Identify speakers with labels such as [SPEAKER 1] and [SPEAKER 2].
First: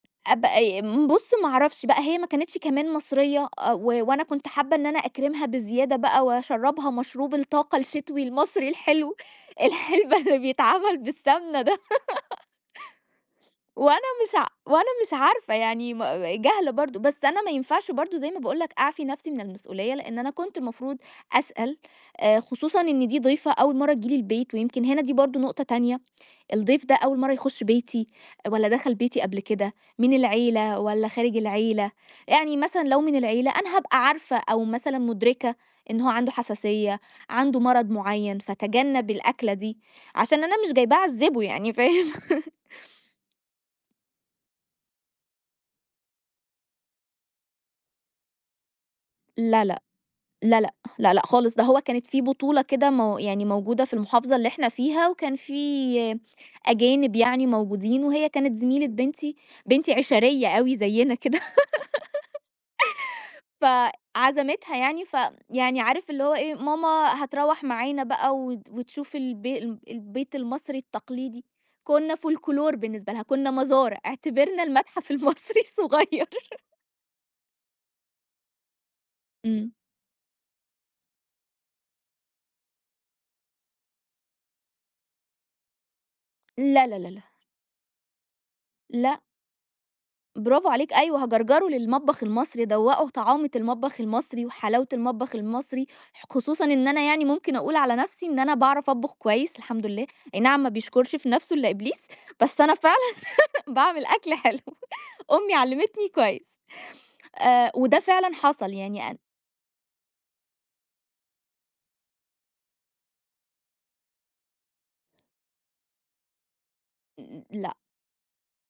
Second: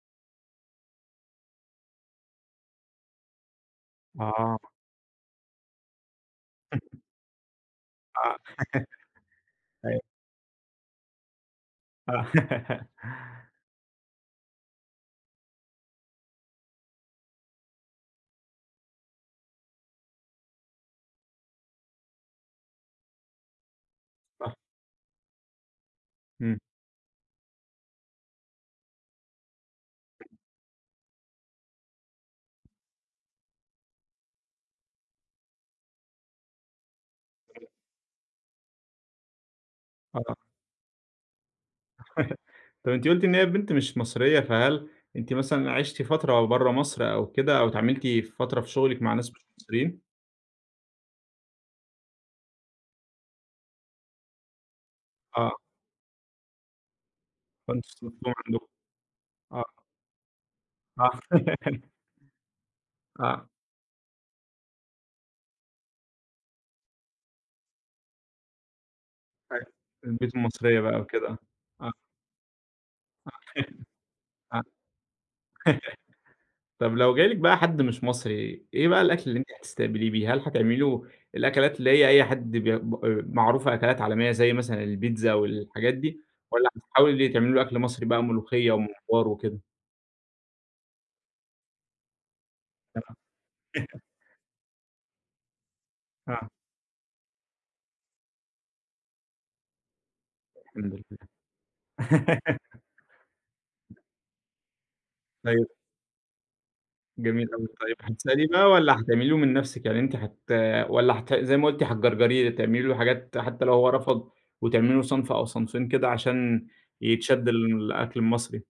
[SPEAKER 1] أب أي م بُصّ ما أعرفش بقى هي ما كانتش كمان مصرية، أ و وأنا كُنت
[SPEAKER 2] آه.
[SPEAKER 1] حابة إن أنا أكرِِمها بزيادة بقى، وأشرّبها مشروب الطاقة
[SPEAKER 2] آه،
[SPEAKER 1] الشتوي المصري الحلو،
[SPEAKER 2] أيوه.
[SPEAKER 1] الحلبة اللي بيتعملّ بالسمنة ده.
[SPEAKER 2] آه.
[SPEAKER 1] وأنا مش ع وأنا مش عارفة يعني مأ جاهلة برضه، بس أنا ما ينفعش برضه زي ما باقول لَك أعفي نفْسي من المسؤولية، لإن أنا كنت المفروض أسأل، آآ خصوصًا إن دي ضيفة أول مَرّة تيجي لي
[SPEAKER 2] صح.
[SPEAKER 1] البيت، ويمكن هنا دي برضه نقطة تانية،
[SPEAKER 2] إمم.
[SPEAKER 1] الضيف ده أول مَرّة يخُش بيتي، والّا دخل بيتي قبل كده، من العيلة والّا خارج العيلة، يعني مثلًا لو من العيلة أنا هابقى عارفة، أو مثلًا مُدركة إن هو عنده حساسية، عنده
[SPEAKER 2] [unintelligible]
[SPEAKER 1] مرض مُعيّن، فاتجنَب الأكلة دي،
[SPEAKER 2] آه.
[SPEAKER 1] عشان أنا مش جايباه أعذّبه يعني فاهم؟
[SPEAKER 2] طيب أنتِ قُلتِ إن هي البنت مش مصرية، فهل أنتِ مثلًا عِشتِ فترة أو برّه مصر أو كده، أو اتعاملتِ فترة في شُغلِك مع ناس مش
[SPEAKER 1] لا، لأ،
[SPEAKER 2] مصريين؟
[SPEAKER 1] لا، لأ، لا، لأ، خالص، ده هو كانت في بطولة كده مو يعني موجودة في المحافظة اللي إحنا فيها، وكان
[SPEAKER 2] آه.
[SPEAKER 1] في أجانب يعني موجودين،
[SPEAKER 2] فأنتم
[SPEAKER 1] وهي
[SPEAKER 2] [unintelligible]
[SPEAKER 1] كانت
[SPEAKER 2] عندكم،
[SPEAKER 1] زميلة بنتي،
[SPEAKER 2] آه.
[SPEAKER 1] بنتي عِشَريّة أوي
[SPEAKER 2] آه.
[SPEAKER 1] زيّنا كده.
[SPEAKER 2] آه.
[SPEAKER 1] فعزمِتها يعني، فيعني عارف اللي هو إيه، ماما هتروّح معانا بقى وت وتشوف البي
[SPEAKER 2] أيوه،
[SPEAKER 1] ال البيت
[SPEAKER 2] البيوت
[SPEAKER 1] المصري
[SPEAKER 2] المصرية بقى وكده
[SPEAKER 1] التقليدي،
[SPEAKER 2] آه، آه.
[SPEAKER 1] كُنّا فولكلور بالنسبة لها،
[SPEAKER 2] [unintelligible] آه،
[SPEAKER 1] كُنّا مزار، اعتبرنا المتحف المصري الصُغير.
[SPEAKER 2] طب لو جالِك بقى حد مش مصري، إيه بقى الأكل اللي أنتِ
[SPEAKER 1] إمم.
[SPEAKER 2] هتستقبليه بيه؟ هل هتعمِلي له الأكلات اللي هي أي حد بي م أ معروفة أكلات عالمية زي مثلًا، البيتزا والحاجات دي؟ والّا
[SPEAKER 1] لا، لا، لا، لا.
[SPEAKER 2] هتحاولي تعملي له أكل مصري بقى ملوخية،
[SPEAKER 1] لأ.
[SPEAKER 2] ومُمبار وكده؟
[SPEAKER 1] براڤو عليك، أيوه. هاجَرْجَره للمطبخ المصري، ادوّقُه
[SPEAKER 2] [unintelligible]
[SPEAKER 1] طعامة المطبخ المصري، وحلاوة المطبخ المصري، ح
[SPEAKER 2] آه.
[SPEAKER 1] خصوصًا إن أنا يعني مُمكن أقول على نفْسي إن أنا باعرف أطبُخ كويس الحمد لله، أي نعَم ما بيشكُرش
[SPEAKER 2] الحمدلله.
[SPEAKER 1] في نفْسه إلا إبليس، بس أنا فعلًا باعمل أكل حلو، أمّي
[SPEAKER 2] أيوه.
[SPEAKER 1] علّمِتني كويس،
[SPEAKER 2] جميل أوي
[SPEAKER 1] آآ
[SPEAKER 2] طيب،
[SPEAKER 1] وده فعلًا
[SPEAKER 2] هتسأليه بقى،
[SPEAKER 1] حصل
[SPEAKER 2] والّا
[SPEAKER 1] يعني أن
[SPEAKER 2] هتعملي له من نفْسِك يعني أنتِ هت والّا هت زي ما قُلتِ هتجَرْجَريه تعملي له حاجات حتّى لو هو رفض، وتعملي له صنف أو صنفين كده عشان،
[SPEAKER 1] م م
[SPEAKER 2] يتشد
[SPEAKER 1] لأ.
[SPEAKER 2] للأكل المصري؟